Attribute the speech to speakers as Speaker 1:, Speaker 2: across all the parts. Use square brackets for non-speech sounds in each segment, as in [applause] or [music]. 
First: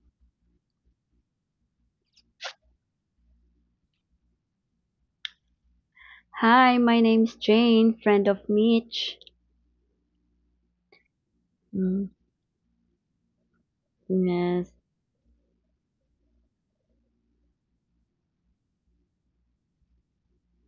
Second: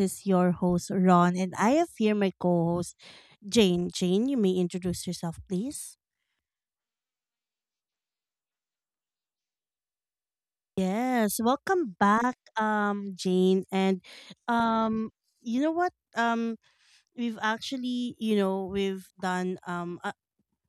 Speaker 1: is your host, Ron, and I have here my co host, Jane. Jane, you may introduce yourself, please.
Speaker 2: Hi, my name's Jane, friend of Mitch.
Speaker 1: Yes, welcome
Speaker 2: Mm,
Speaker 1: back, Jane. And
Speaker 2: yes,
Speaker 1: um, you know what? Um, we've actually, you know, we've done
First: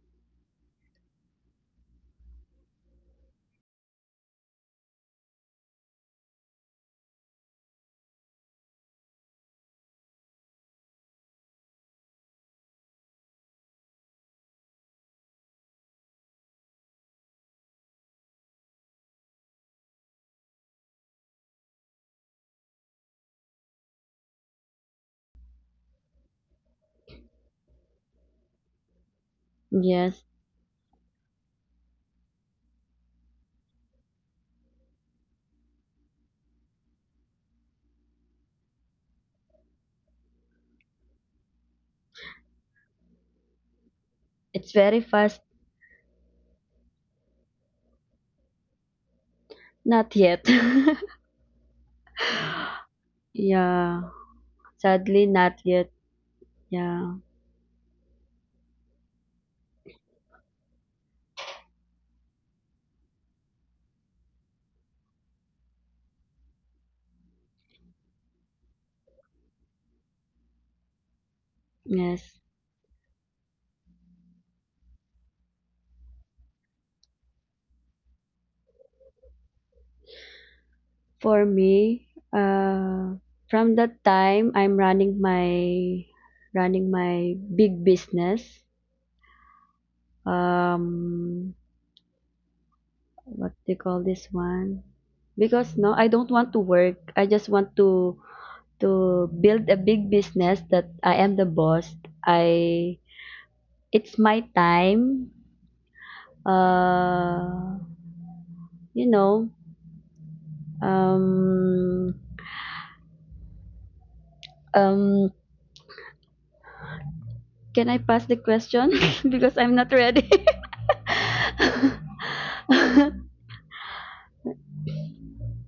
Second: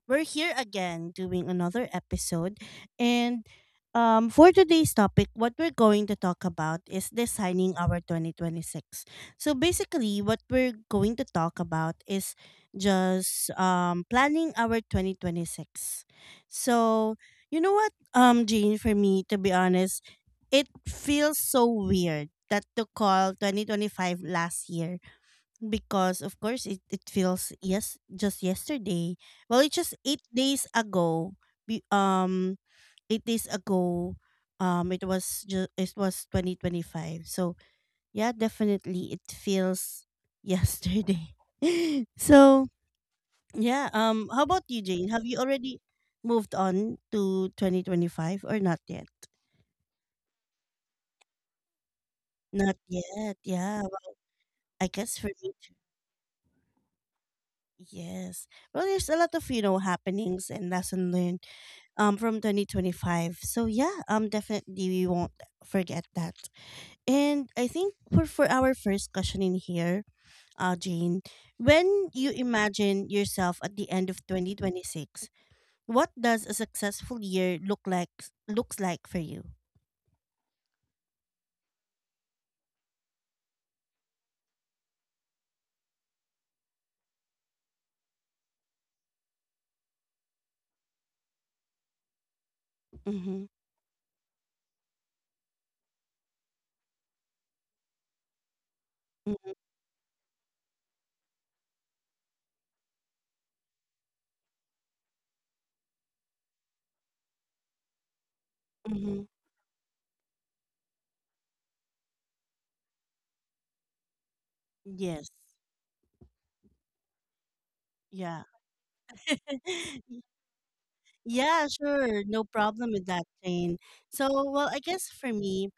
Speaker 1: We're here again doing another episode. And For today's topic, what we're going to talk about is designing our 2026. So basically, what we're going to talk about is just planning our 2026. So, Jane, for me, to be honest, it feels so weird that to call 2025 last year, because of course it feels yes just yesterday. Well, it's just eight
Speaker 2: yes.
Speaker 1: days ago. we, um 8 days ago, it was just it was 2025, so yeah, definitely it feels yesterday. [laughs] so yeah how about
Speaker 2: It's
Speaker 1: you,
Speaker 2: very
Speaker 1: Jane, have you
Speaker 2: fast.
Speaker 1: already moved on to 2025 or not yet?
Speaker 2: Not yet.
Speaker 1: Not
Speaker 2: [laughs]
Speaker 1: yet, yeah.
Speaker 2: Yeah,
Speaker 1: Well, I guess for
Speaker 2: sadly,
Speaker 1: me
Speaker 2: not
Speaker 1: too.
Speaker 2: yet. Yeah,
Speaker 1: Yes, well, there's a lot of, you know, happenings and lesson learned from 2025, so yeah, definitely we won't forget that. And I think for our first question in here, Jane, when you
Speaker 2: yes.
Speaker 1: imagine yourself at the end of 2026, what does a successful year look like looks like for you?
Speaker 2: For me, uh, from that time, I'm running my big business. Um,
Speaker 1: Mm-hmm.
Speaker 2: what do you call this one? Because no, I don't want to work. I just want to
Speaker 1: Mm-hmm.
Speaker 2: build a big business that I am the boss. I It's my time. Uh, you
Speaker 1: Mm-hmm.
Speaker 2: know, um,
Speaker 1: Yes.
Speaker 2: um, can I pass
Speaker 1: Yeah.
Speaker 2: the question [laughs] because I'm not
Speaker 1: [laughs]
Speaker 2: ready?
Speaker 1: Yeah,
Speaker 2: [laughs]
Speaker 1: sure, no problem with that, Jane. So, well, I guess for me,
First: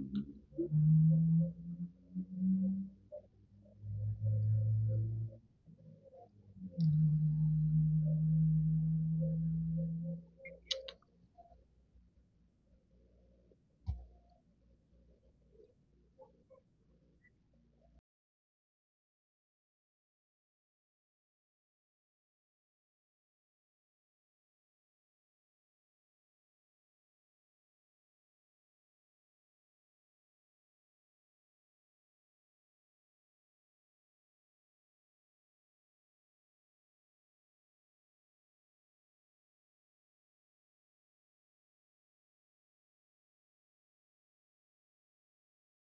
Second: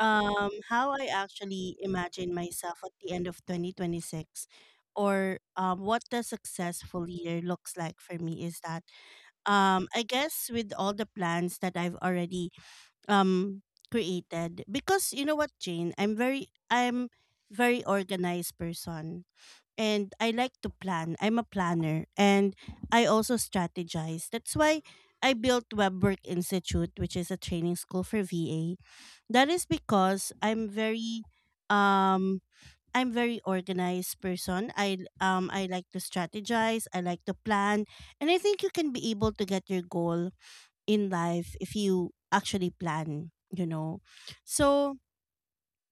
Speaker 1: how I actually imagine myself at the end of 2026, or what the successful year looks like for me, is that I guess with all the plans that I've already um created, because you know what, Jane, I'm very organized person, and I like to plan, I'm a planner, and I also strategize. That's why I built Web Institute, which is a training school for VA. That is because um I'm very organized person. I like to strategize, I like to plan, and I think you can be able to get your goal in life if you actually plan, you know. So,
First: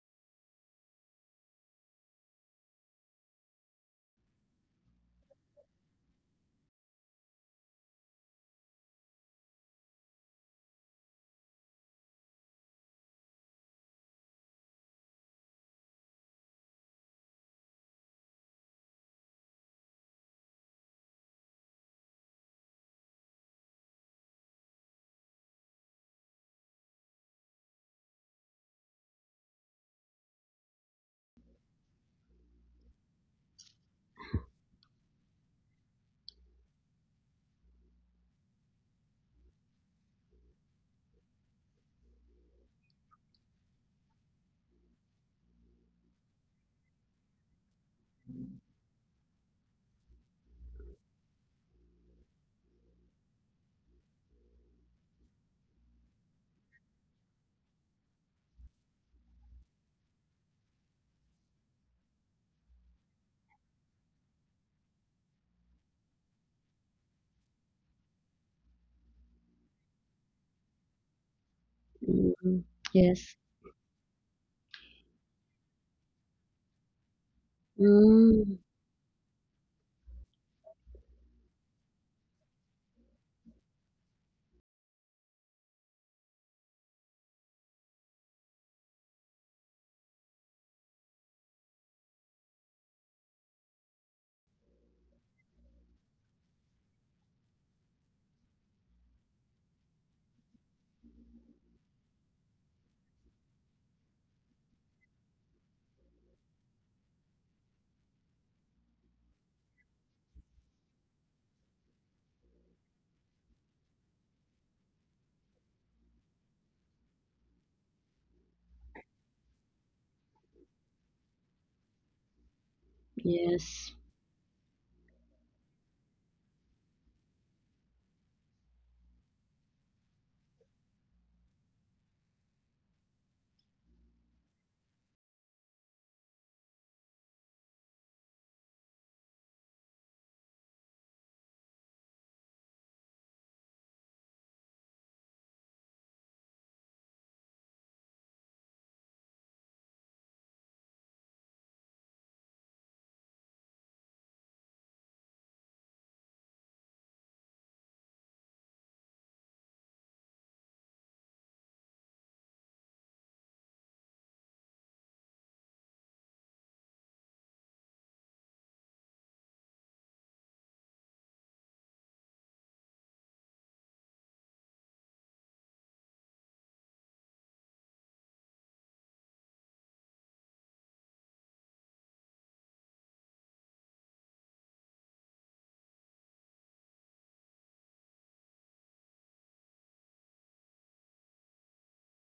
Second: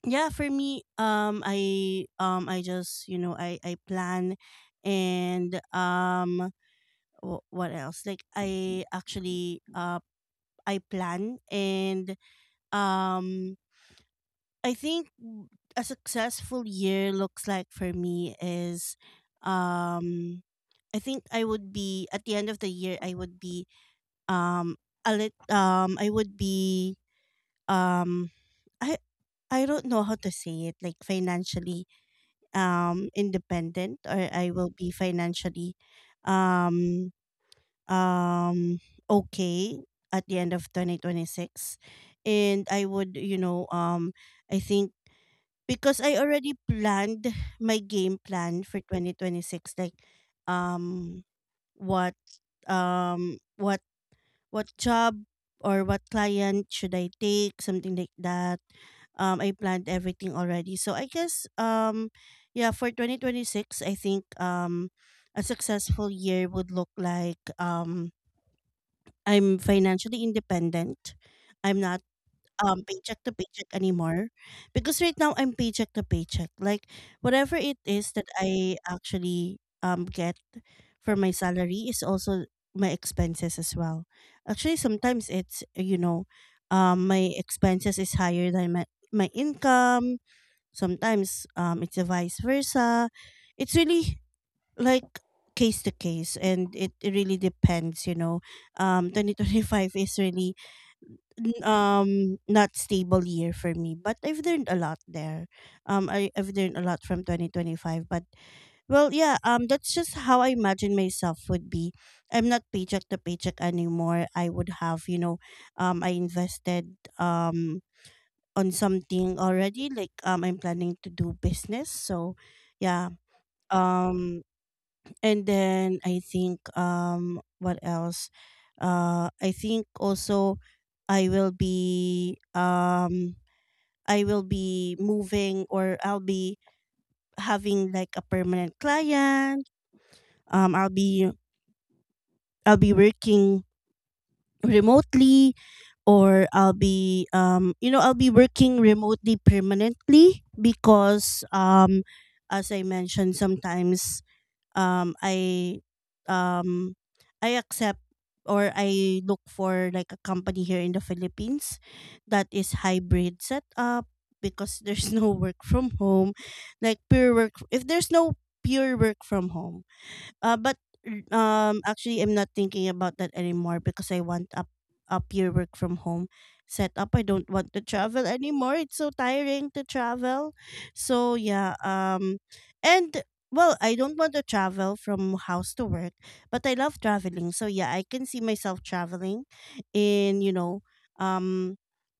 Speaker 1: yeah, for me, I just, you know, I plan and what else? Like I actually I plan and um I think a successful year looks like for me is um I think I would be at the end of the year I would be a lit I would be um I I don't know how to say it, like financially independent, or I will be financially um okay at the end of 2026. And I would, you know, I think because I already planned my game plan for 2026, like um what what job or what client should I take, something like that. I planned everything already, so I guess yeah, for 2026 I think a successful year would look like I'm financially independent. I'm not
Speaker 2: Mm,
Speaker 1: paycheck
Speaker 2: yes.
Speaker 1: to paycheck anymore, because right now I'm paycheck to paycheck. Like whatever it is that
Speaker 2: Mm,
Speaker 1: I actually get for my salary is also my expenses as well. Actually sometimes it's, you know, my expenses is higher than my income. Sometimes it's a vice versa. It's really like case to case, and it really depends, you know. 2025 is really n- um not stable year for me, but I've learned a lot there. I've learned a lot from 2025, but well, yeah, that's just how I imagine myself would be. I'm not paycheck to paycheck anymore. I would have, you know, I invested um on something already, like I'm planning to do business, so yeah.
Speaker 2: yes.
Speaker 1: um and then I think what else? I think also I will be um I will be moving, or I'll be having like a permanent client. Um I'll be I'll be working remotely, or I'll be, you know, I'll be working remotely permanently, because as I mentioned sometimes um I um I accept or I look for like a company here in the Philippines that is hybrid setup, because there's [laughs] no work from home, like pure work, if there's no pure work from home. But actually, I'm not thinking about that anymore, because I want up a pure work from home setup. I don't want to travel anymore. It's so tiring to travel. So yeah, and well, I don't want to travel from house to work, but I love traveling. So yeah, I can see myself traveling in, you know, um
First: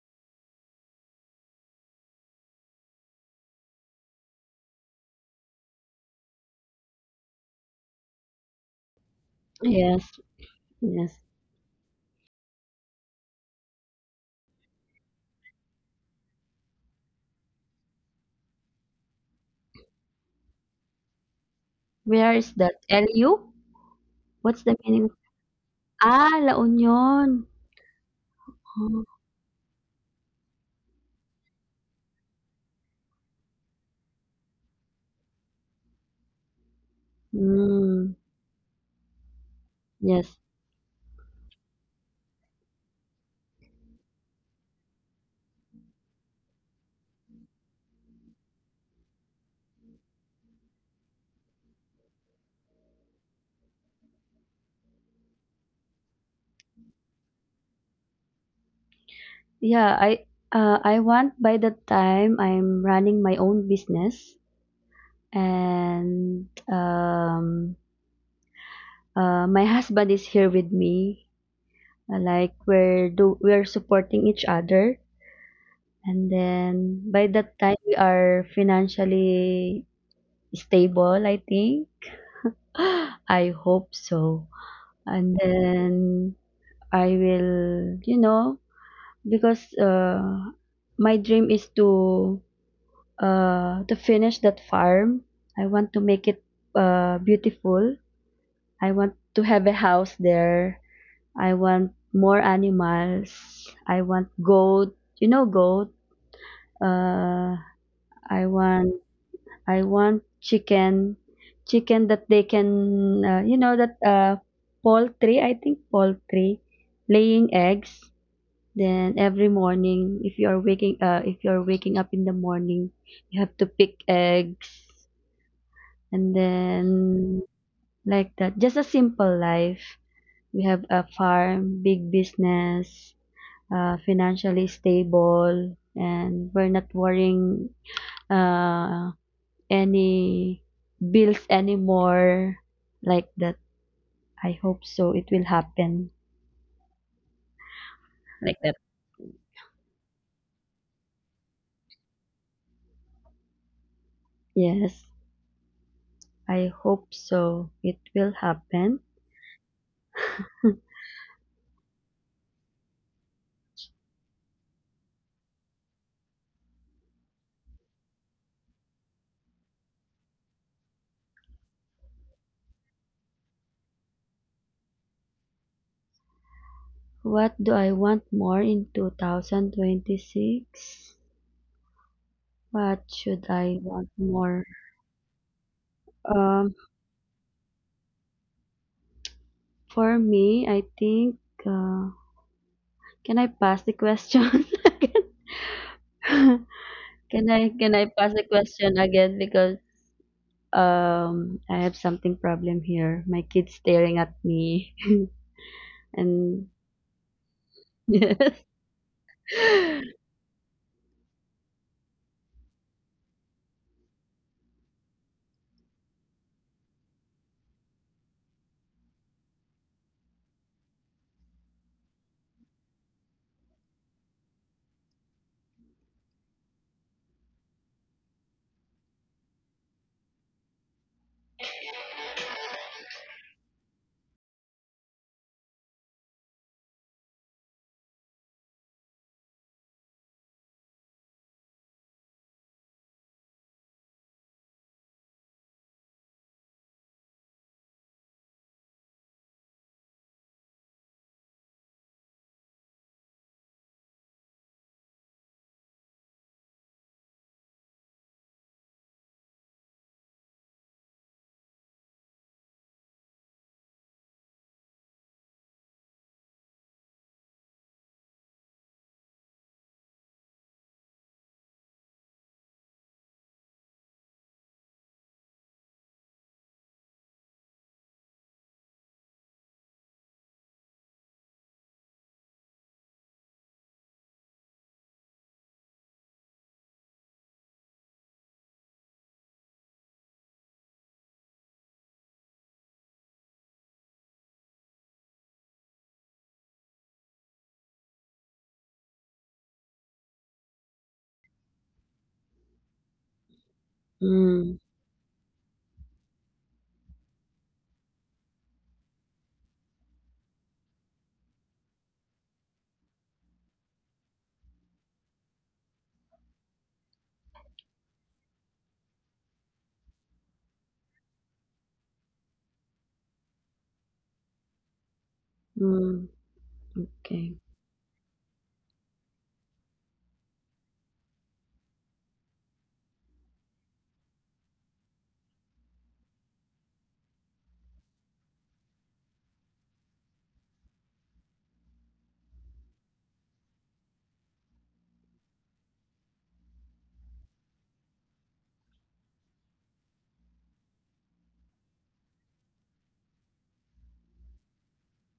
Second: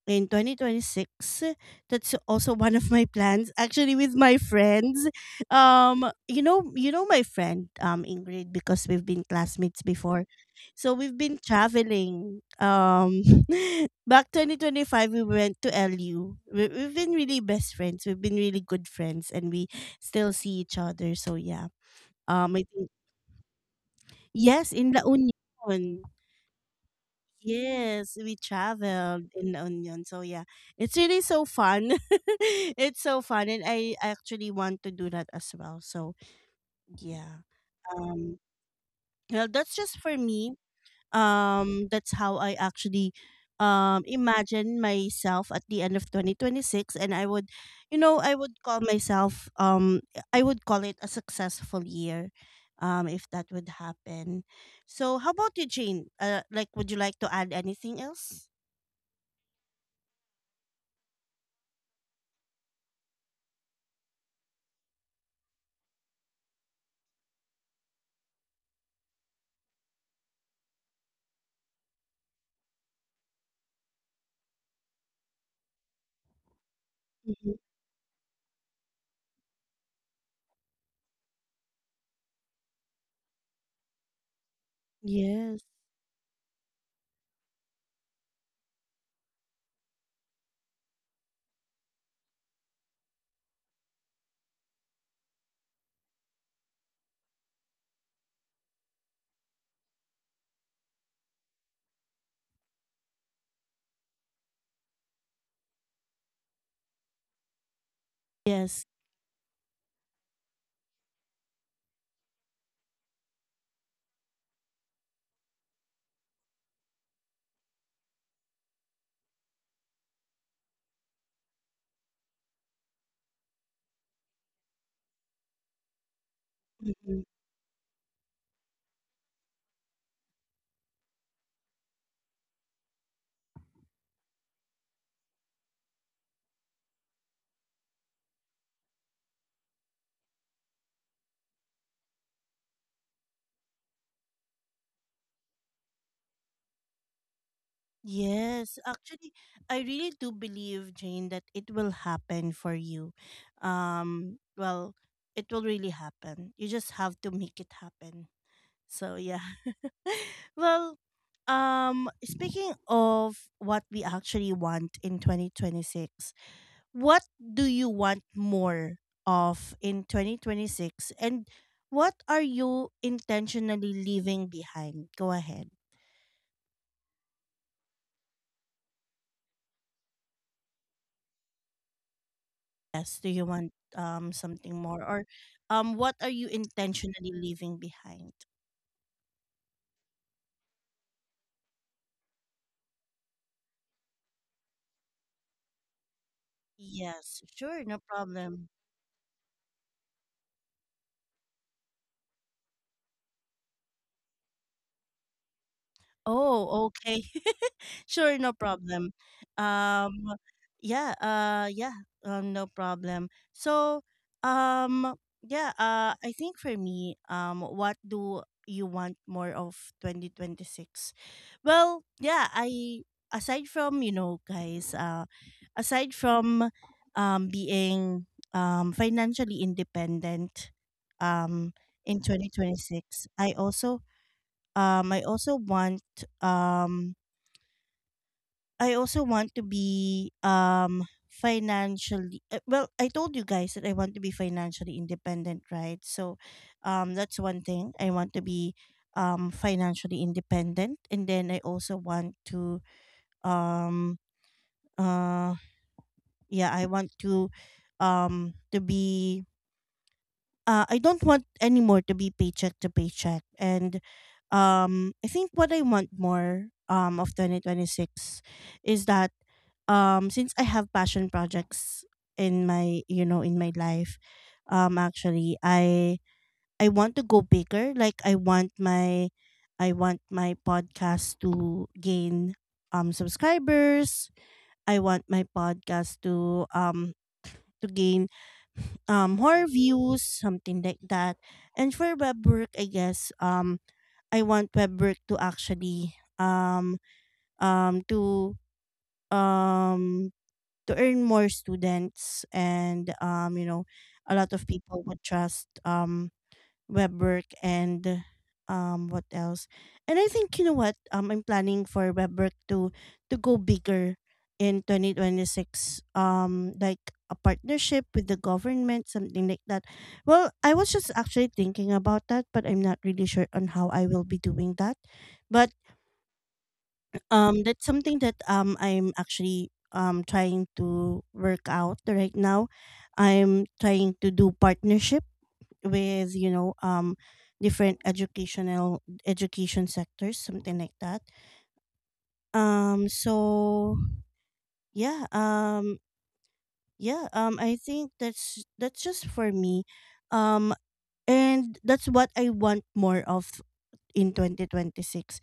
Speaker 1: in 2026. That's also one of my plans actually, with my friends. You know, you know my friend, Ingrid, because we've been classmates
Speaker 2: Yes.
Speaker 1: before. So we've
Speaker 2: Yes.
Speaker 1: been traveling. [laughs] Back 2025, we went to LU. We've been really best friends. We've been really good friends, and we still see each other. So yeah.
Speaker 2: Where is
Speaker 1: I
Speaker 2: that?
Speaker 1: think
Speaker 2: LU? What's
Speaker 1: Yes,
Speaker 2: the
Speaker 1: in La
Speaker 2: meaning?
Speaker 1: Union.
Speaker 2: Ah, La Union.
Speaker 1: Yes, we
Speaker 2: Oh.
Speaker 1: traveled in La Union. So yeah, it's really so fun. [laughs] It's so fun, and I actually want to do that as well. So yeah.
Speaker 2: Mm,
Speaker 1: Um, Well, that's just for
Speaker 2: yes.
Speaker 1: me. That's how I actually imagine myself at the end of 2026, and I would, you know, I would call myself, I would call it a successful year if that would happen. So, how about you, Jane? Like would you like to add anything else?
Speaker 2: Yeah, I want by the time I'm running my own business and my husband is here with me. Like we're supporting each other, and then by
Speaker 1: Hmm.
Speaker 2: that time we are financially stable, I think. [gasps] I hope so. And
Speaker 1: Yes.
Speaker 2: then I will, because my dream is to finish that farm. I want to make it beautiful. I want to have a house there. I want more animals. I want goat. You know goat. Uh I
Speaker 1: Yes.
Speaker 2: want chicken. Chicken that they can, that, poultry, I think poultry laying eggs. Then every morning, if you are waking if you are waking up in the morning, you have to pick eggs, and then, like that, just a simple life. We have a farm, big business, financially stable, and we're not worrying, uh, any bills anymore, like that. I hope so, it will happen, like
Speaker 1: Yes,
Speaker 2: that.
Speaker 1: actually, I really do believe, Jane, that it will happen for you. Well,
Speaker 2: Yes,
Speaker 1: it will really happen. You
Speaker 2: I
Speaker 1: just have
Speaker 2: hope
Speaker 1: to make it
Speaker 2: so, it
Speaker 1: happen.
Speaker 2: will happen.
Speaker 1: So, yeah. [laughs] Well, speaking of what we actually want in 2026, what do you want more of in 2026? And what are you intentionally leaving behind? Go ahead.
Speaker 2: What do I want more in 2026? What
Speaker 1: Yes. Do you
Speaker 2: should
Speaker 1: want
Speaker 2: I want
Speaker 1: something
Speaker 2: more?
Speaker 1: more or what are you
Speaker 2: Um,
Speaker 1: intentionally leaving behind?
Speaker 2: For me, I think, uh, can I pass the question [laughs] again? [laughs]
Speaker 1: Yes,
Speaker 2: Can I
Speaker 1: sure, no
Speaker 2: can I pass the
Speaker 1: problem.
Speaker 2: question again, because I have something problem here. My kid's staring at me. [laughs] And
Speaker 1: Oh, okay. [laughs]
Speaker 2: [laughs]
Speaker 1: Sure,
Speaker 2: yes.
Speaker 1: no problem. Um, yeah, uh, yeah, no problem. So, um, yeah, I think for me, what do you want more of 2026? Well, yeah, I aside from, you know, guys, aside from being financially independent um in 2026, um I also want um I also want to be financially, well, I told you guys that I want to be financially independent, right? So that's one thing. I want to be financially independent. And then I also want to um uh yeah, I want to be, I don't want anymore to be paycheck to paycheck. And I think what I want more, of 2026 is that since I have passion projects in my, you know, in my life, actually, I want to go bigger. Like I want my podcast to gain subscribers. I want my podcast to gain more views, something like that. And for web work, I guess I want web work to actually um to um to earn more students, and, you know, a lot of
Speaker 2: Mm,
Speaker 1: people would trust web work. And what else? And I think, you know what, I'm planning for web work to go bigger in 2026, like a partnership with the government, something like that. Well, I was just actually thinking about that, but I'm not really sure on how I will be doing that, but
Speaker 2: mm, okay.
Speaker 1: that's something that, I'm actually trying to work out right now. I'm trying to do partnership with, you know, different educational education sectors, something like that. um so yeah um yeah I think that's just for me. um and that's what I want more of in 2026,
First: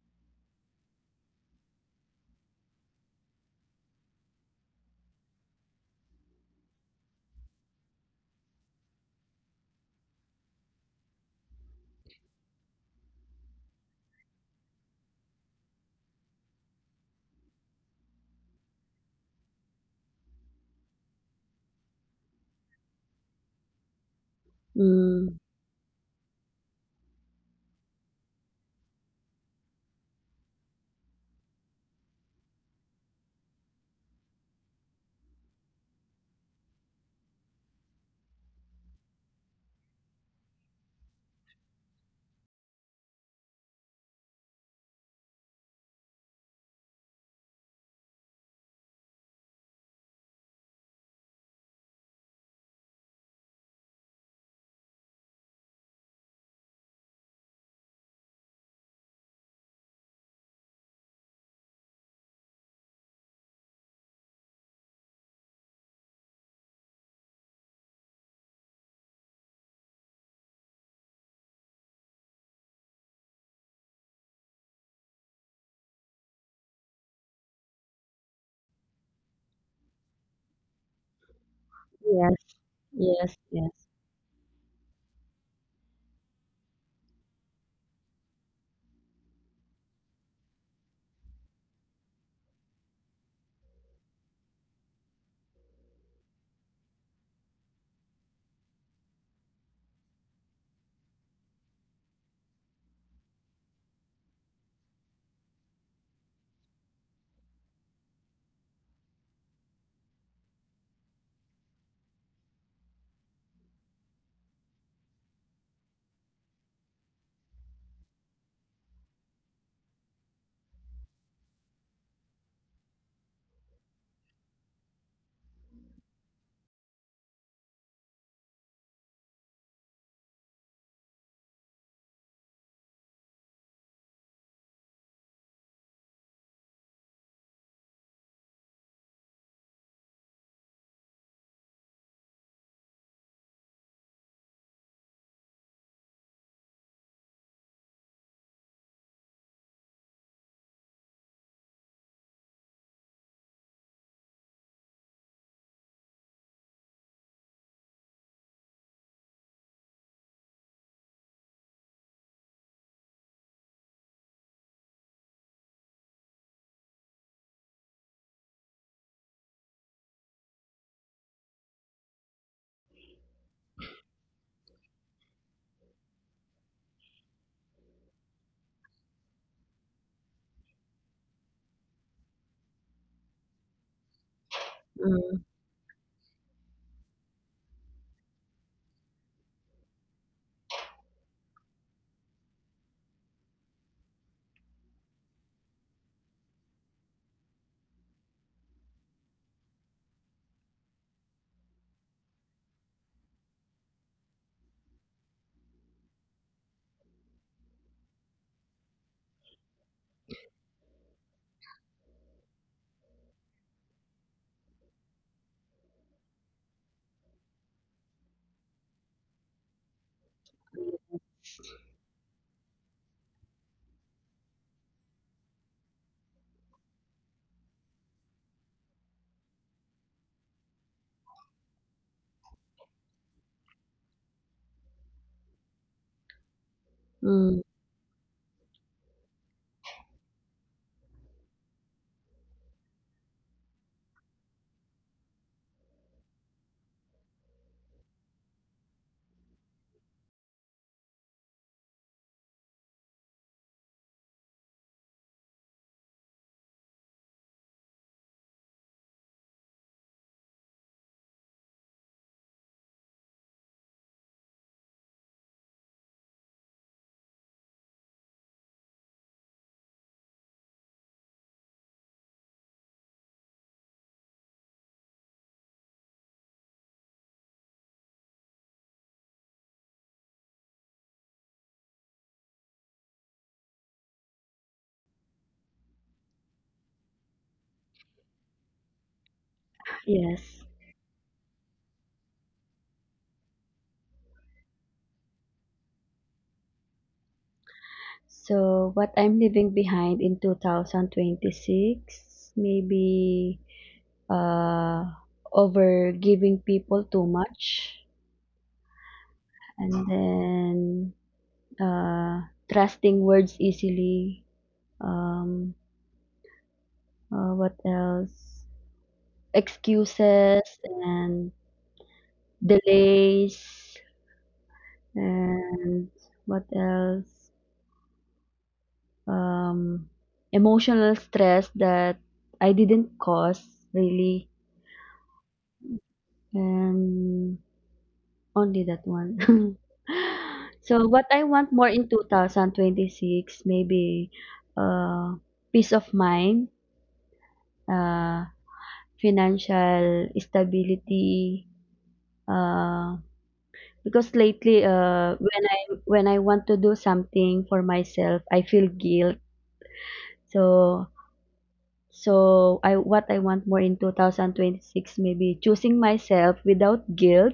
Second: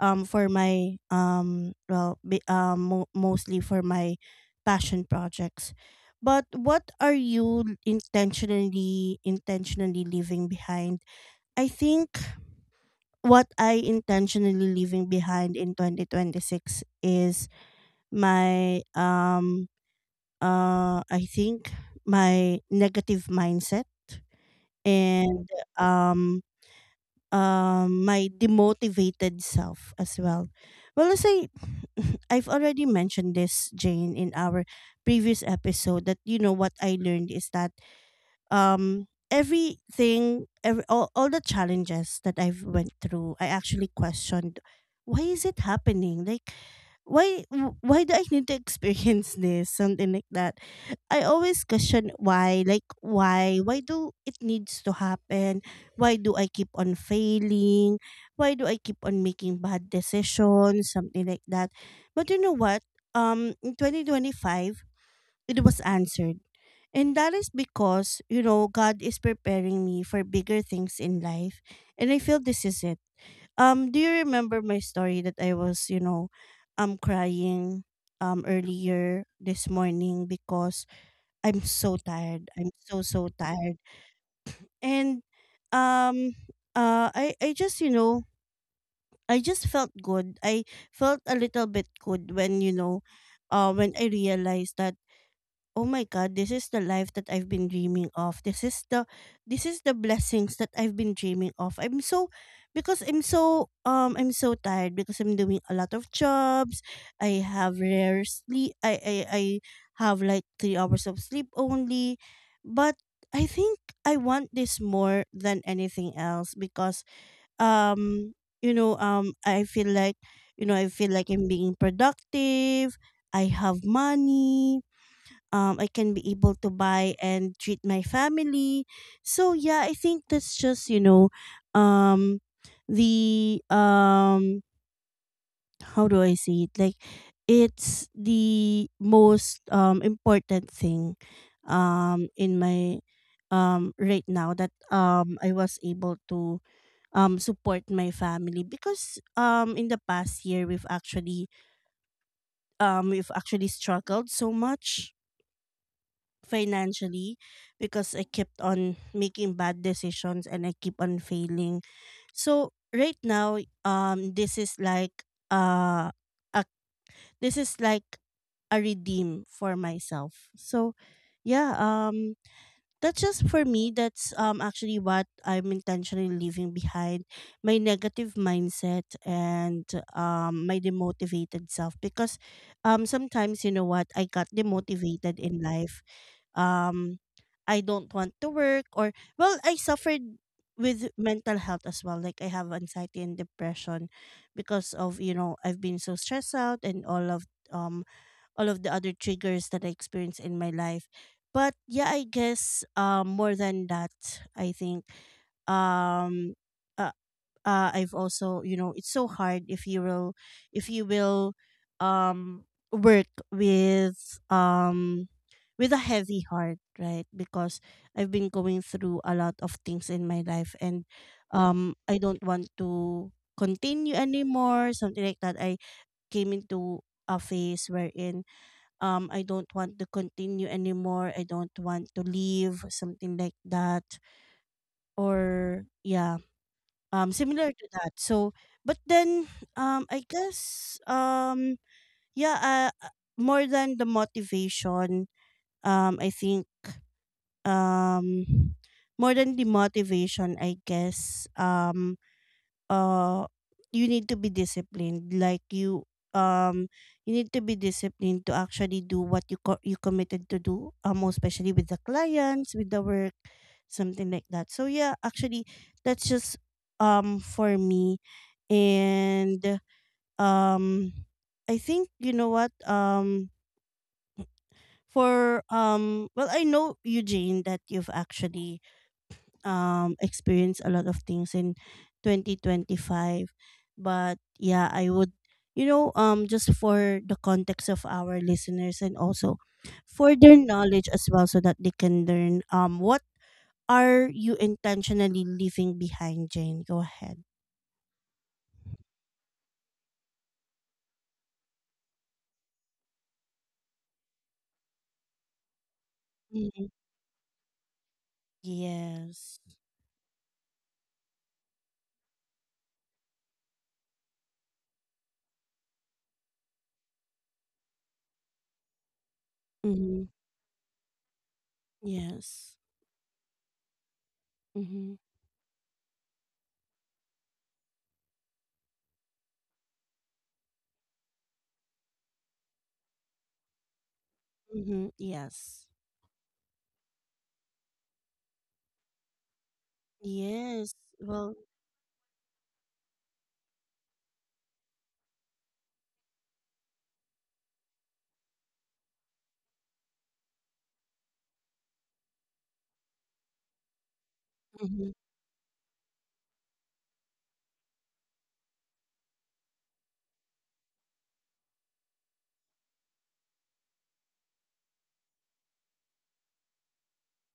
Speaker 1: for my, well, mostly for my passion projects. But what are you intentionally leaving behind? I think what I intentionally leaving behind in 2026 is my I think my negative mindset,
Speaker 2: Mm,
Speaker 1: and um my demotivated self as well. Well, as I [sighs] [laughs] I've already mentioned this, Jane, in our previous episode, that you know what I learned is that everything, all the challenges that I've went through, I actually questioned why is it happening. Like why why do I need to [laughs] experience this, something like that. I always question why, like why do it needs to happen, why do I keep on failing, why do I keep on making bad decisions, something like that. But you know what, in 2025 it was answered, and that is because, you know, God is preparing me for bigger things in life. And I feel this is it. Do you remember my story that I was, you know, crying earlier this morning because I'm so
Speaker 2: yes.
Speaker 1: tired. I'm so so
Speaker 2: Yes, yes.
Speaker 1: tired. And um uh I, I just, you know, I just felt good. I felt a little bit good when, you know, when I realized that oh my god, this is the life that I've been dreaming of. This is the blessings that I've been dreaming of. I'm so tired because I'm doing a lot of jobs. I have rare sleep. I have like 3 hours of sleep only. But I think I want this more than anything else because um I feel like, I feel like I'm being productive. I have money. I can be able to buy and treat my family. So yeah, I think that's just, you know, um, the how do I say it? Like, it's the most important thing, in my right now, that I was able to support my family because in the past year we've actually, we've actually struggled so much financially because I kept on making bad decisions and I keep on failing. So right now, this is like uh, a, this is like a redeem for myself. So yeah, that's just for me. That's actually what I'm intentionally leaving behind: my negative mindset and my demotivated self, because sometimes, you know what, I got
Speaker 2: Mm,
Speaker 1: demotivated in life. um I don't want to work, or well, I suffered with mental health as well. Like I have anxiety and depression because of, you know, I've been so stressed out and all of, um all of the other triggers that I experienced in my life. But yeah, I guess more than that, I think um uh, I've also, you know, it's so hard if you will, if you will um work with a heavy heart, right? Because I've been going through a lot of things in my life and I don't want to continue anymore, something like that. I came into a phase wherein I don't want to continue anymore. I don't want to leave, something like that. Or yeah,
Speaker 2: mm,
Speaker 1: similar to that. So but then I guess yeah, more than the motivation, I think um more than the motivation I guess uh you need to be disciplined. Like you, um you need to be disciplined to actually do what you you committed to do, most especially with the clients, with the work, something like that. So yeah, actually that's just for me. And um I think, you know what, for well, I know, Eugene, that you've actually experienced a lot of things in 2025, but yeah, I would, you know, just for the context of our listeners and also for their
Speaker 2: yes.
Speaker 1: knowledge as well, so that they can learn what are you intentionally leaving behind, Jane? Go ahead.
Speaker 2: So what I'm leaving behind in 2026, maybe, uh, over giving
Speaker 1: Mhm.
Speaker 2: people too much,
Speaker 1: Yes.
Speaker 2: and then, uh, trusting words easily. Um, what else?
Speaker 1: Mm-hmm.
Speaker 2: Excuses and
Speaker 1: Yes.
Speaker 2: delays,
Speaker 1: Mm-hmm.
Speaker 2: and what else? Um, emotional stress that I didn't cause, really.
Speaker 1: Mm-hmm. Yes.
Speaker 2: And only that one. [laughs]
Speaker 1: Yes.
Speaker 2: So what I
Speaker 1: Well.
Speaker 2: want more in 2026, maybe, uh, peace of mind, uh, financial stability. Uh, because lately,
Speaker 1: Mm-hmm.
Speaker 2: when I want to do something for myself, I feel guilt. So so I what I want more in 2026, maybe choosing myself without guilt.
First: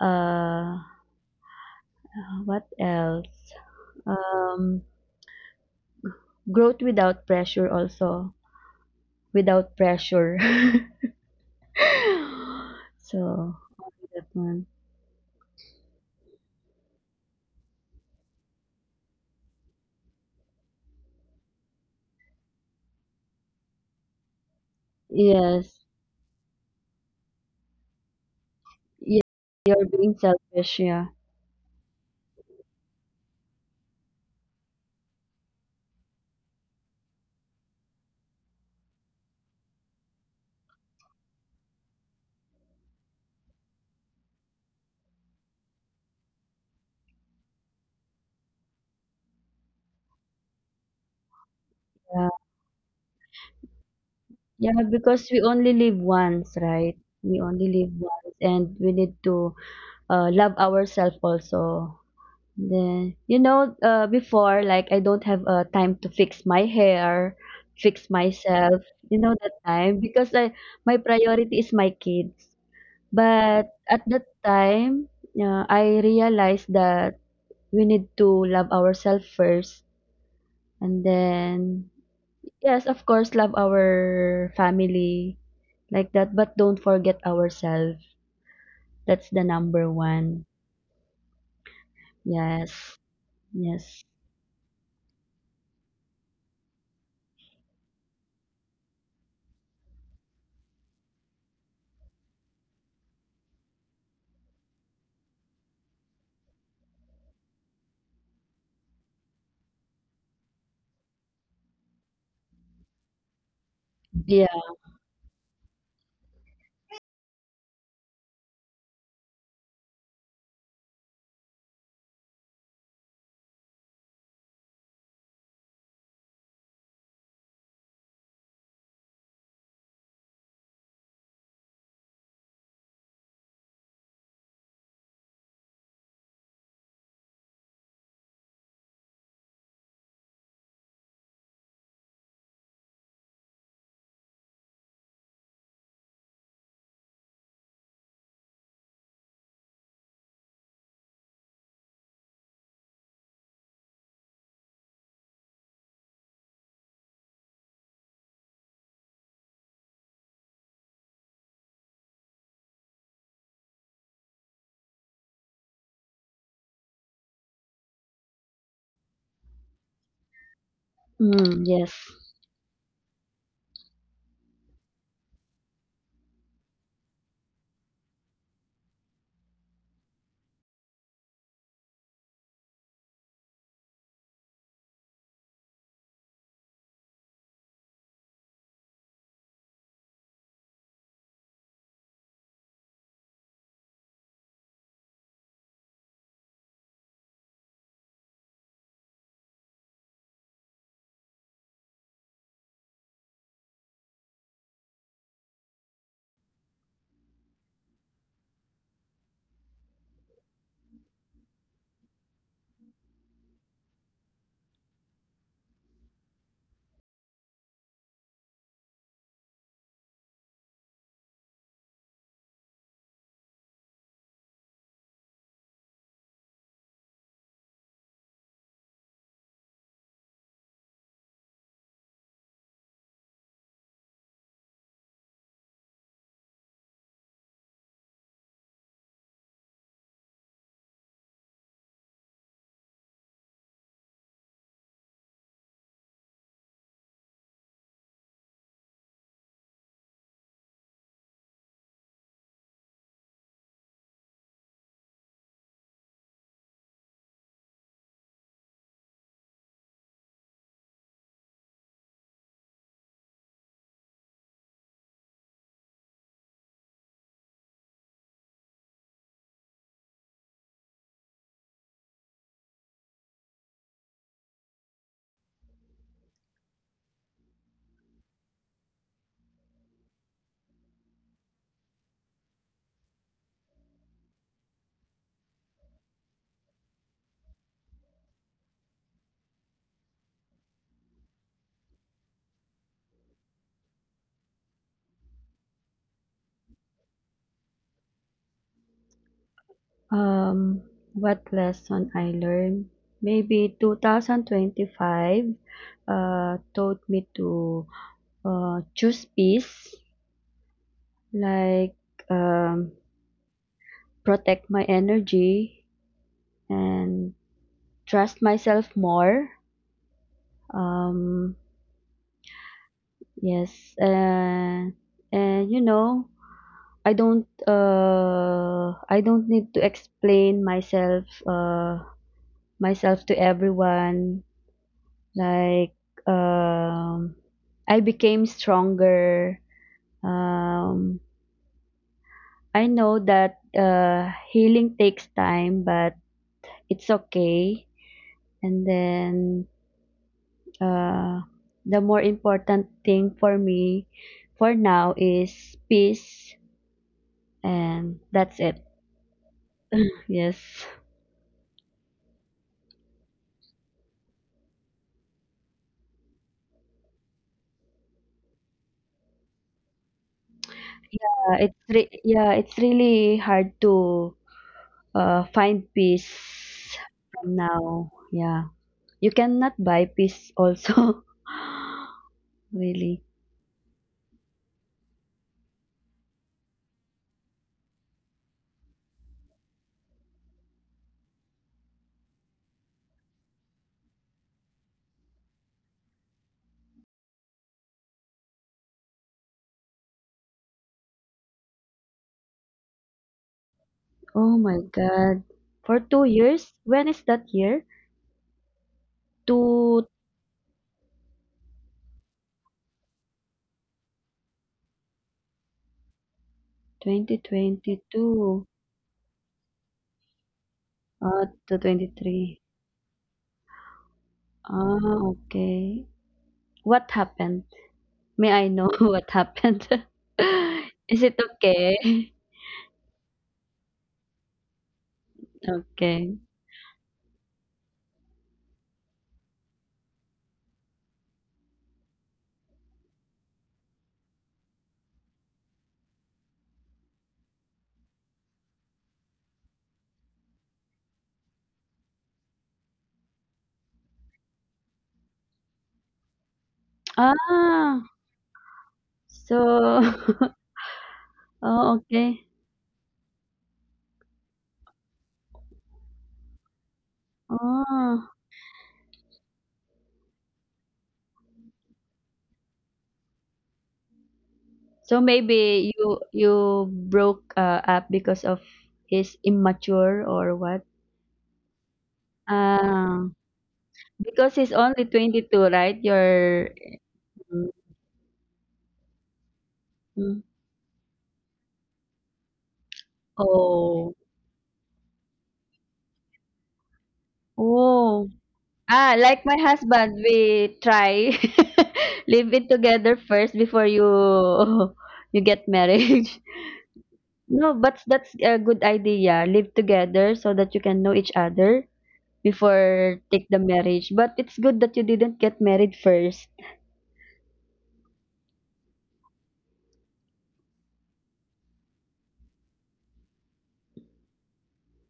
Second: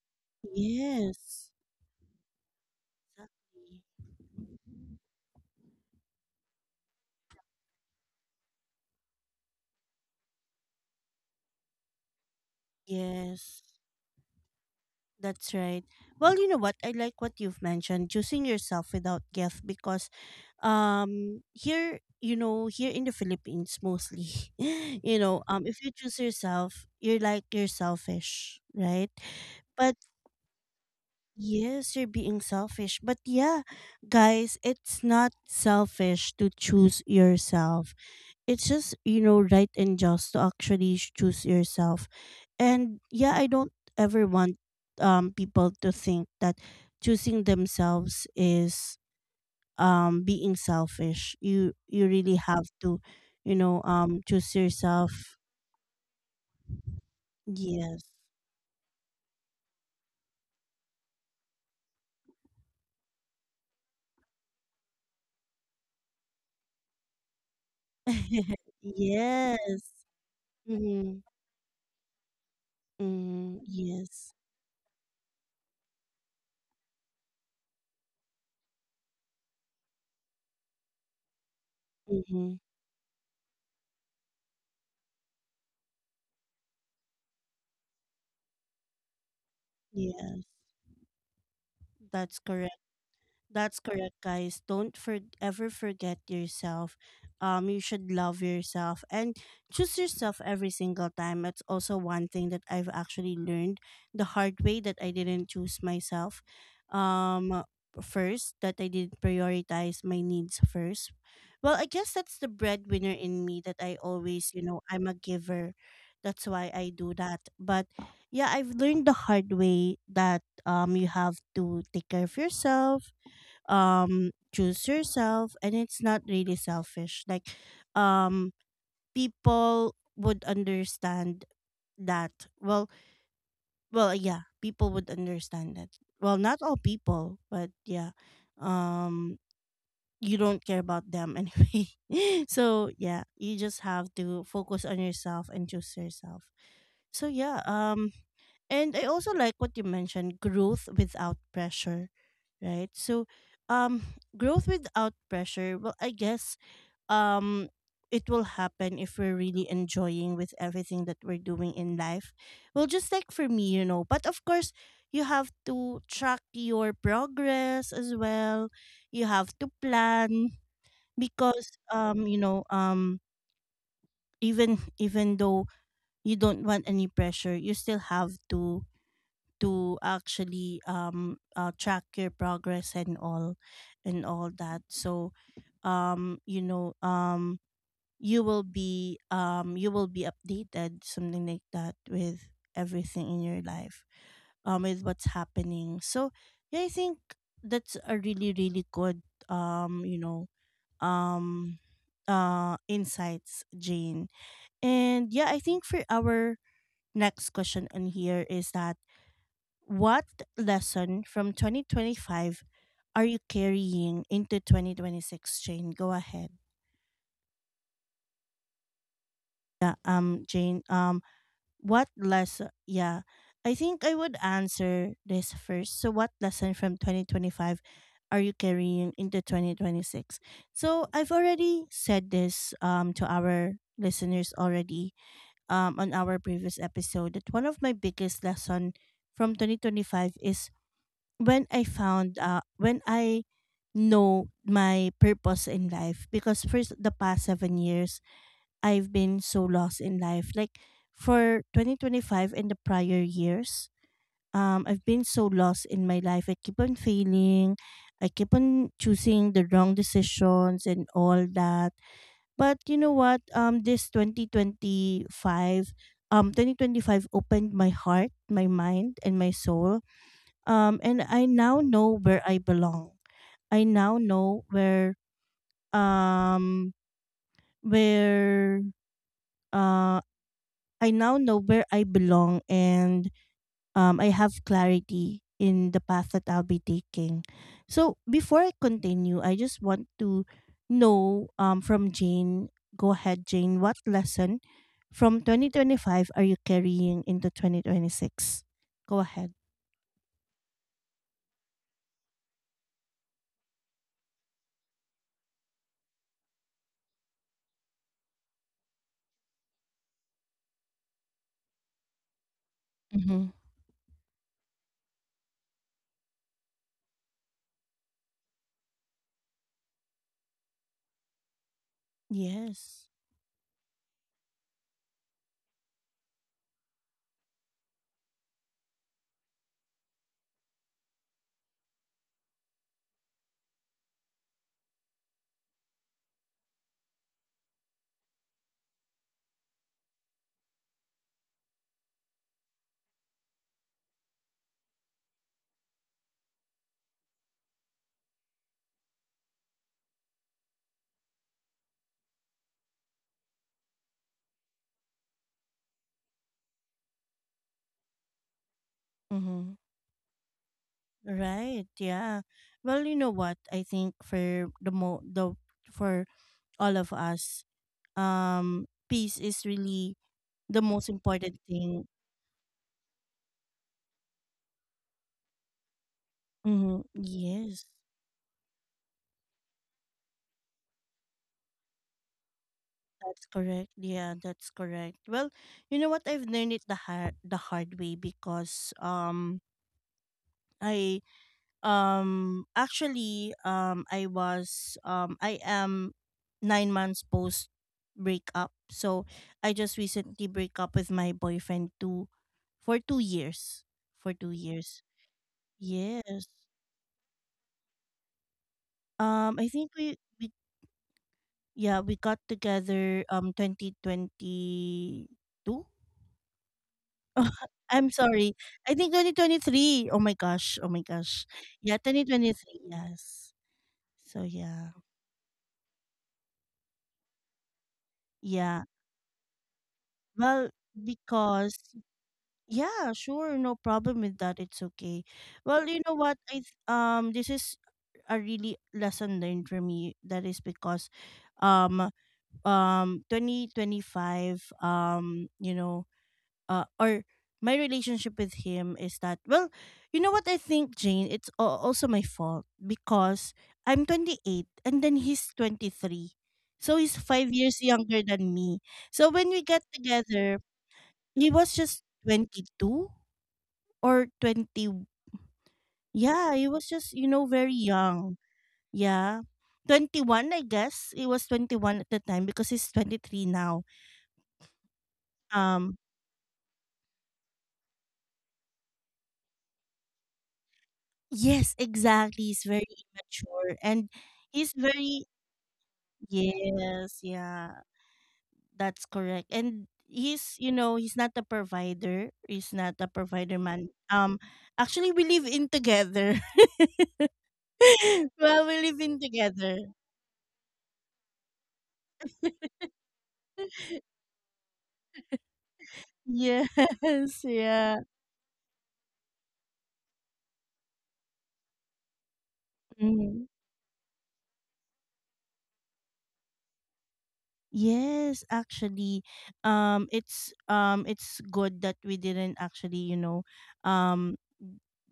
Speaker 2: Uh,
Speaker 1: Yes.
Speaker 2: what else?
Speaker 1: Exactly.
Speaker 2: Um, growth without pressure, also without pressure. [laughs] So
Speaker 1: Yes,
Speaker 2: that one.
Speaker 1: that's right. Well, you know what? I like what you've mentioned, choosing yourself without guilt, because here, you know, here in the Philippines mostly, [laughs] you know, if
Speaker 2: Yes.
Speaker 1: you choose yourself, you're like you're selfish, right?
Speaker 2: Yeah, you're
Speaker 1: But
Speaker 2: being selfish, yeah.
Speaker 1: yes, you're being selfish. But yeah, guys, it's not selfish to choose yourself. It's just, you know, right, and just to actually choose yourself. And yeah, I don't ever want people to think that choosing themselves is being selfish. You
Speaker 2: Yeah,
Speaker 1: really have to, you know, choose
Speaker 2: yeah,
Speaker 1: yourself.
Speaker 2: because we only live once, right? We only live
Speaker 1: Yes.
Speaker 2: once, and we need to, love ourselves also. Then, before, like, I don't have, time to fix my hair, fix
Speaker 1: [laughs]
Speaker 2: myself. You know that
Speaker 1: Yes.
Speaker 2: time, because I my
Speaker 1: Mm-hmm.
Speaker 2: priority is my kids.
Speaker 1: Mm-hmm.
Speaker 2: But at that
Speaker 1: Yes.
Speaker 2: time, I realized that we need to love ourselves first, and then,
Speaker 1: Mm-hmm.
Speaker 2: yes, of course, love our family, like that, but don't forget ourselves. That's the number
Speaker 1: Yes.
Speaker 2: one.
Speaker 1: That's correct.
Speaker 2: Yes.
Speaker 1: That's
Speaker 2: Yes.
Speaker 1: correct, guys. Don't ever forget yourself. You should love yourself and choose yourself every single time. It's also one thing that I've actually learned the hard way, that I didn't choose myself. Um, first, that I didn't prioritize my needs first. Well, I guess that's the breadwinner in me, that I
Speaker 2: Yeah.
Speaker 1: always, you know, I'm a giver. That's why I do that. But yeah, I've learned the hard way that you have to take care of yourself, choose yourself, and it's not really selfish. Like um people would understand that, well yeah, people would understand that. Well, not all people, but yeah, um you don't care about them anyway. [laughs] So yeah, you just have to focus on yourself and choose yourself. So yeah, and I also like what you mentioned, growth without pressure, right? So, um, [sighs] growth without pressure, well, I guess um, it will happen if we're really enjoying with everything that we're doing in life. Well, just like for me, you know, but of course, you have to track your progress as well. You have to plan
Speaker 2: Mm,
Speaker 1: because,
Speaker 2: yes.
Speaker 1: you know, even though you don't want any pressure, you still have to actually track your progress and all, and all that. So you know, you will be, you will be updated, something like that, with everything in your life, with what's happening. So yeah, I think that's a really, really good, um you know um insights, Jane. And yeah, I think for our next question on here is that what lesson from 2025 are you carrying into 2026, Jane? Go ahead. Yeah, what lesson? Yeah, I think I would answer this first. So, what lesson from 2025 are you carrying into 2026? So, I've already said this, to our listeners already, on our previous episode, that one of my biggest lesson from 2025 is when I found, when I know my purpose in life. Because for the past 7 years, I've been so lost in life. Like for 2025 and the prior years, I've been so lost in my life. I keep on failing, I keep on choosing the wrong decisions and all that. But you know what, um this 2025 um 2025 opened my heart, my mind, and my soul, and I now know where I belong. I now know where, um where uh I now know where I belong. And I have clarity in the path that I'll be taking. So before I continue, I just want to know from Jane. Go ahead, Jane. What lesson from 2025 are you carrying into 2026? Go ahead.
Speaker 2: Um, what lesson I learned? Maybe 2025 taught me to, choose peace, like, um,
Speaker 1: Mm-hmm.
Speaker 2: protect my energy and trust myself more. Um,
Speaker 1: Yes.
Speaker 2: yes, uh, and I don't need to explain myself to everyone. Like, um, I became stronger. Um, I know that, healing takes time, but it's okay. And then, uh, the more important thing for me for now is peace, and that's it.
Speaker 1: Mm-hmm.
Speaker 2: Yes.
Speaker 1: Right. Yeah. Well, you know what? I think for the mo the for all of us, peace is really the most
Speaker 2: Yeah,
Speaker 1: important thing.
Speaker 2: yeah, it's really hard to, find peace
Speaker 1: Mm-hmm.
Speaker 2: from
Speaker 1: Yes,
Speaker 2: now. Yeah. You cannot buy peace also. [laughs] Really.
Speaker 1: that's correct. Yeah, that's correct. Well, you know what? I've learned it the hard way because I actually I was I am 9 months post breakup. So I just recently break up with my boyfriend 2 years, for two
Speaker 2: Oh my
Speaker 1: years
Speaker 2: God. For two
Speaker 1: Yes,
Speaker 2: years? When is that year?
Speaker 1: um i think
Speaker 2: To
Speaker 1: we, we yeah, we got together 2022. [laughs] I'm sorry,
Speaker 2: 2022.
Speaker 1: I think 2023. Oh my gosh, oh my gosh.
Speaker 2: To
Speaker 1: Yeah,
Speaker 2: 23.
Speaker 1: 2023. Yes. So yeah,
Speaker 2: Ah, okay. What happened? May I
Speaker 1: yeah.
Speaker 2: know [laughs] what happened?
Speaker 1: Well,
Speaker 2: [laughs] Is it
Speaker 1: because,
Speaker 2: okay?
Speaker 1: yeah, sure, no problem with that. It's okay. Well, you know
Speaker 2: Okay.
Speaker 1: what? This is a really lesson learned for me. That is because um 2025, you know, or my relationship with him is that, well, you know what I think, Jane, it's also my fault because I'm 28 and then he's 23. So he's 5 years
Speaker 2: Ah,
Speaker 1: younger than me. So when we get
Speaker 2: so, [laughs]
Speaker 1: together, he was
Speaker 2: oh,
Speaker 1: just
Speaker 2: okay.
Speaker 1: 22 or 20. Yeah, he was just, you know, very
Speaker 2: Oh,
Speaker 1: young. Yeah. 21, I guess. He was 21 at the time because he's 23 now.
Speaker 2: so maybe
Speaker 1: Um,
Speaker 2: you broke, up because of his immature or what?
Speaker 1: yes, exactly. He's very
Speaker 2: Ah,
Speaker 1: immature. And
Speaker 2: because he's
Speaker 1: he's
Speaker 2: only
Speaker 1: very,
Speaker 2: 22, right? You're,
Speaker 1: yes,
Speaker 2: mm,
Speaker 1: yeah, that's correct. And
Speaker 2: mm.
Speaker 1: he's, you know, he's not a provider. He's not a provider man.
Speaker 2: oh,
Speaker 1: Actually, we live in together. [laughs]
Speaker 2: oh,
Speaker 1: Well, we live
Speaker 2: ah,
Speaker 1: in
Speaker 2: like my
Speaker 1: together.
Speaker 2: husband, we try [laughs] live it together first before you [laughs] you get married. [laughs]
Speaker 1: Yes, [laughs]
Speaker 2: No,
Speaker 1: yeah.
Speaker 2: but that's a good idea. Live together so that you can know each other before
Speaker 1: Hmm.
Speaker 2: take the marriage. But it's good that you didn't get married first.
Speaker 1: Yes, actually, it's good that we didn't actually, you know, um,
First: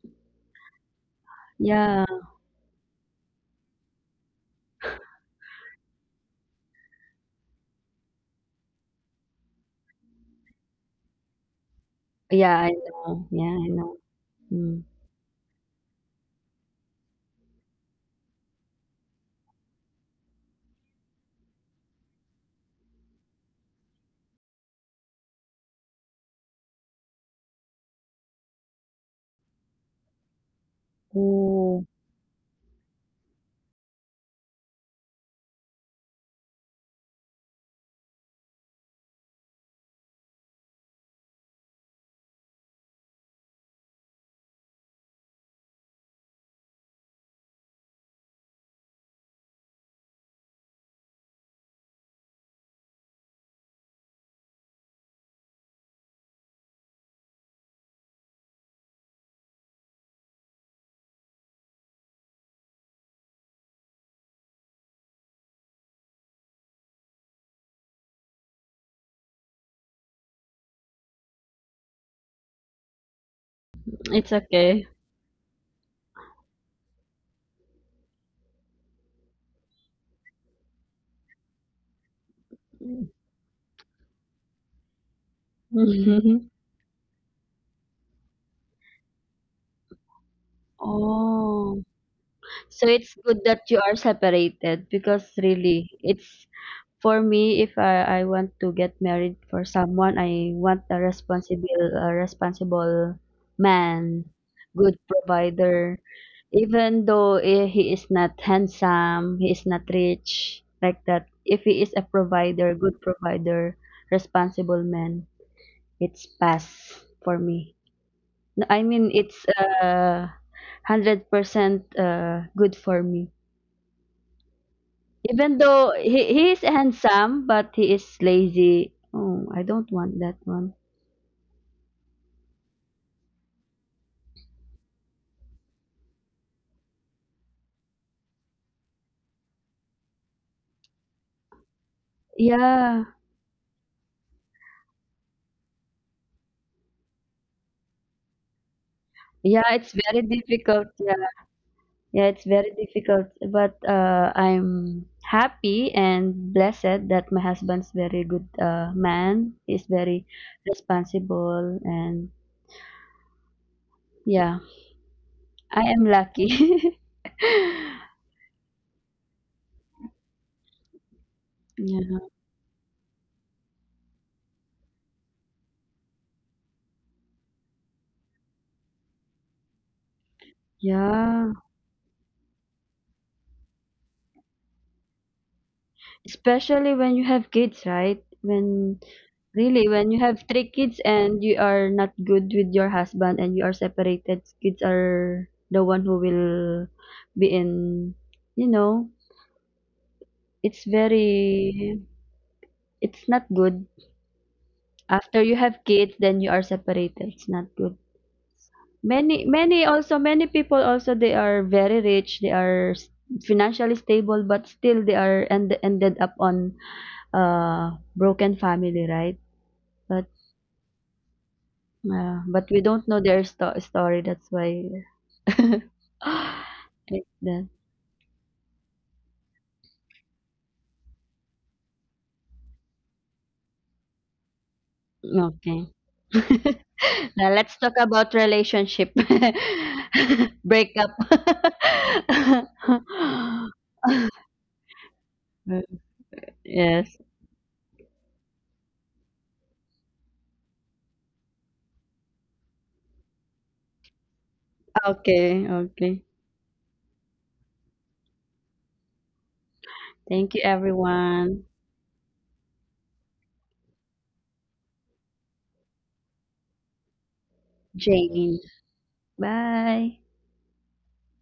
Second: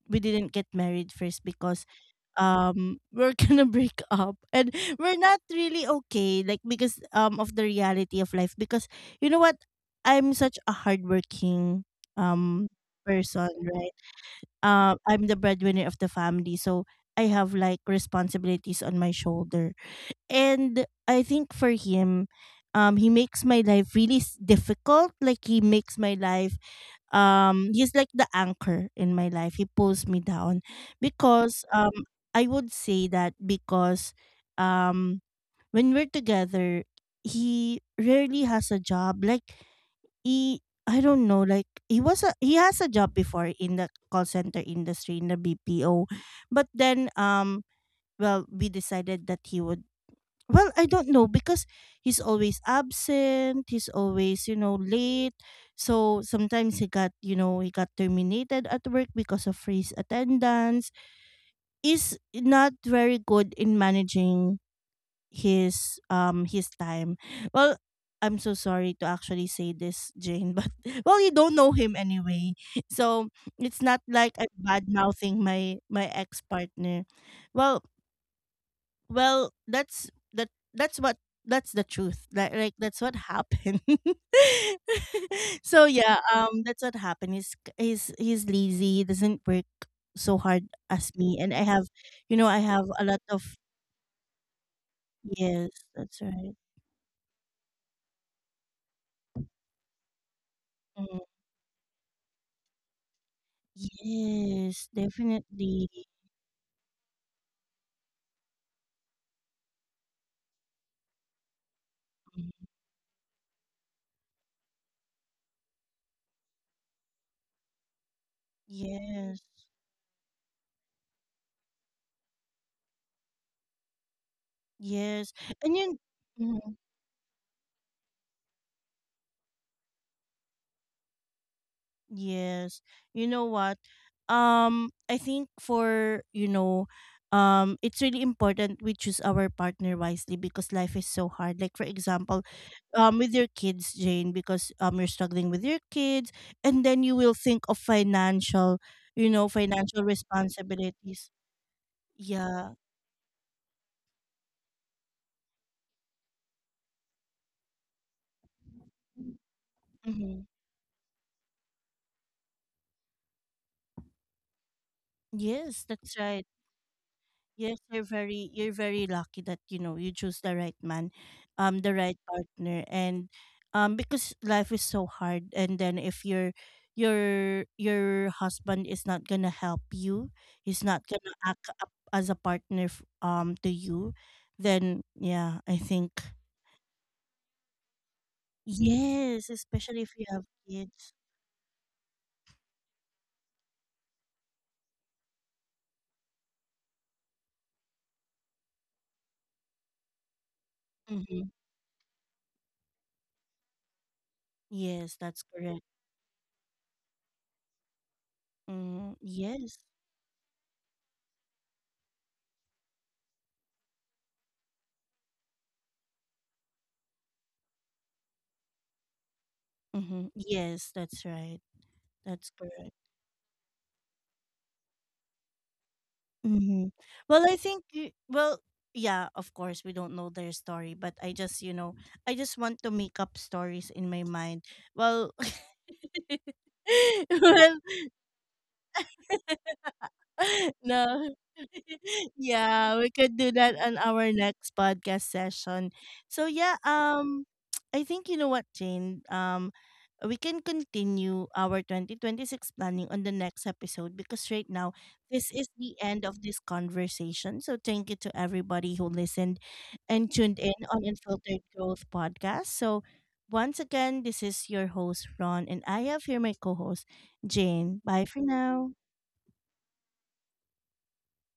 Speaker 1: we didn't get married first because,
Speaker 2: Yeah,
Speaker 1: [laughs] we're gonna break up and we're not really okay, like because, of the reality of life. Because you know what, I'm such a hardworking
Speaker 2: yeah,
Speaker 1: um
Speaker 2: I know.
Speaker 1: person,
Speaker 2: Yeah, I
Speaker 1: right?
Speaker 2: know. Mm.
Speaker 1: I'm the breadwinner of the family, so I have like responsibilities on my shoulder. And I think for him, he makes my life really difficult. Like he makes my life, he's like the anchor in my life. He pulls me down because,
Speaker 2: Oh,
Speaker 1: I would say that because, um, when we're together, he rarely has a job. Like he, I don't know. Like he has a job before in the call center industry in the BPO, but then, well, we decided that he would, well, I don't know because he's always absent, he's always, you know, late. So sometimes he got, you know, he got terminated at work because of his attendance, is not very good in managing his time. Well, I'm so sorry to actually say this, Jane, but [laughs] well, you don't know him anyway, so it's not
Speaker 2: it's
Speaker 1: like I'm
Speaker 2: okay.
Speaker 1: bad mouthing my ex partner. Well well, that's that that's what, that's the truth. Like, that's what happened. [laughs] So yeah,
Speaker 2: [laughs]
Speaker 1: that's what happened. He's lazy. He doesn't work so hard as me. And I
Speaker 2: Oh,
Speaker 1: have, you know, I
Speaker 2: so
Speaker 1: have a
Speaker 2: it's
Speaker 1: lot
Speaker 2: good
Speaker 1: of,
Speaker 2: that you are separated, because
Speaker 1: yes,
Speaker 2: really,
Speaker 1: that's
Speaker 2: it's...
Speaker 1: right.
Speaker 2: For me, if I want to get married for someone, I want
Speaker 1: Mm.
Speaker 2: a responsible man,
Speaker 1: Yes,
Speaker 2: good
Speaker 1: definitely.
Speaker 2: provider. Even though, he is not handsome, he is not rich, like that. If he is a
Speaker 1: Mhm.
Speaker 2: provider, good provider, responsible man, it's pass for me. No, I mean,
Speaker 1: Yes.
Speaker 2: it's, uh, 100% good for me.
Speaker 1: Yes.
Speaker 2: Even
Speaker 1: And
Speaker 2: though,
Speaker 1: you,
Speaker 2: he is
Speaker 1: mm-hmm,
Speaker 2: handsome, but he is lazy. Oh, I don't want that one.
Speaker 1: yes. You know what? Um, I think for, you know, it's really important we choose our partner wisely because life is so hard. Like for example,
Speaker 2: Yeah.
Speaker 1: with your kids, Jane, because you're struggling with your kids, and then you will think of financial, you know,
Speaker 2: Yeah, it's
Speaker 1: financial
Speaker 2: very difficult. Yeah.
Speaker 1: responsibilities.
Speaker 2: Yeah, it's very
Speaker 1: Yeah.
Speaker 2: difficult. But, I'm happy and blessed that my husband's very good, man. He's very
Speaker 1: Mm-hmm.
Speaker 2: responsible, and yeah, I
Speaker 1: Yes,
Speaker 2: am
Speaker 1: that's right.
Speaker 2: lucky. [laughs]
Speaker 1: Yes, you're very, you're very lucky that, you know, you choose the right man, the right
Speaker 2: Yeah.
Speaker 1: partner, and because life is so hard. And then if your husband is not gonna help you, he's not gonna
Speaker 2: Yeah.
Speaker 1: act up as a partner, to you, then yeah, I think,
Speaker 2: Especially when you have kids, right? when
Speaker 1: yes,
Speaker 2: really
Speaker 1: especially if
Speaker 2: when you
Speaker 1: you
Speaker 2: have
Speaker 1: have
Speaker 2: 3 kids
Speaker 1: kids.
Speaker 2: and you are not good with your husband and you are separated, kids are the one who will be in, you know it's
Speaker 1: Mm-hmm.
Speaker 2: very it's not good.
Speaker 1: Yes,
Speaker 2: After
Speaker 1: that's
Speaker 2: you have
Speaker 1: correct.
Speaker 2: kids, then you are separated, it's not good.
Speaker 1: Mm,
Speaker 2: Many,
Speaker 1: yes.
Speaker 2: many also many people also, they are very rich, they are, financially stable, but still they are and ended up on, broken family, right? but
Speaker 1: Mm-hmm. Yes, that's right.
Speaker 2: Yeah,
Speaker 1: That's
Speaker 2: but we
Speaker 1: correct.
Speaker 2: don't know their, story. That's why. [laughs]
Speaker 1: Mm-hmm.
Speaker 2: Like
Speaker 1: Well, I
Speaker 2: that.
Speaker 1: think, well, yeah, of course, we don't know their story, but I just, you know, I just want to make up stories in my mind. Well,
Speaker 2: Okay. [laughs]
Speaker 1: [laughs]
Speaker 2: Now let's
Speaker 1: well,
Speaker 2: talk about relationship
Speaker 1: [laughs]
Speaker 2: [laughs]
Speaker 1: [laughs]
Speaker 2: breakup.
Speaker 1: no. [laughs] Yeah, we could do
Speaker 2: [laughs]
Speaker 1: that on our next podcast session. So yeah,
Speaker 2: Yes.
Speaker 1: [tsk] I think, you know what, Jane? Um, we can continue our 2026 planning on the next episode because right now this
Speaker 2: Okay.
Speaker 1: is the
Speaker 2: Okay.
Speaker 1: end of this conversation. So thank you to everybody who listened and
Speaker 2: Thank you,
Speaker 1: tuned in on
Speaker 2: everyone.
Speaker 1: Unfiltered Growth podcast. So once again, this is your host Ron, and I have here my co-host Jane. Bye for
Speaker 2: Jane.
Speaker 1: now.
Speaker 2: Bye.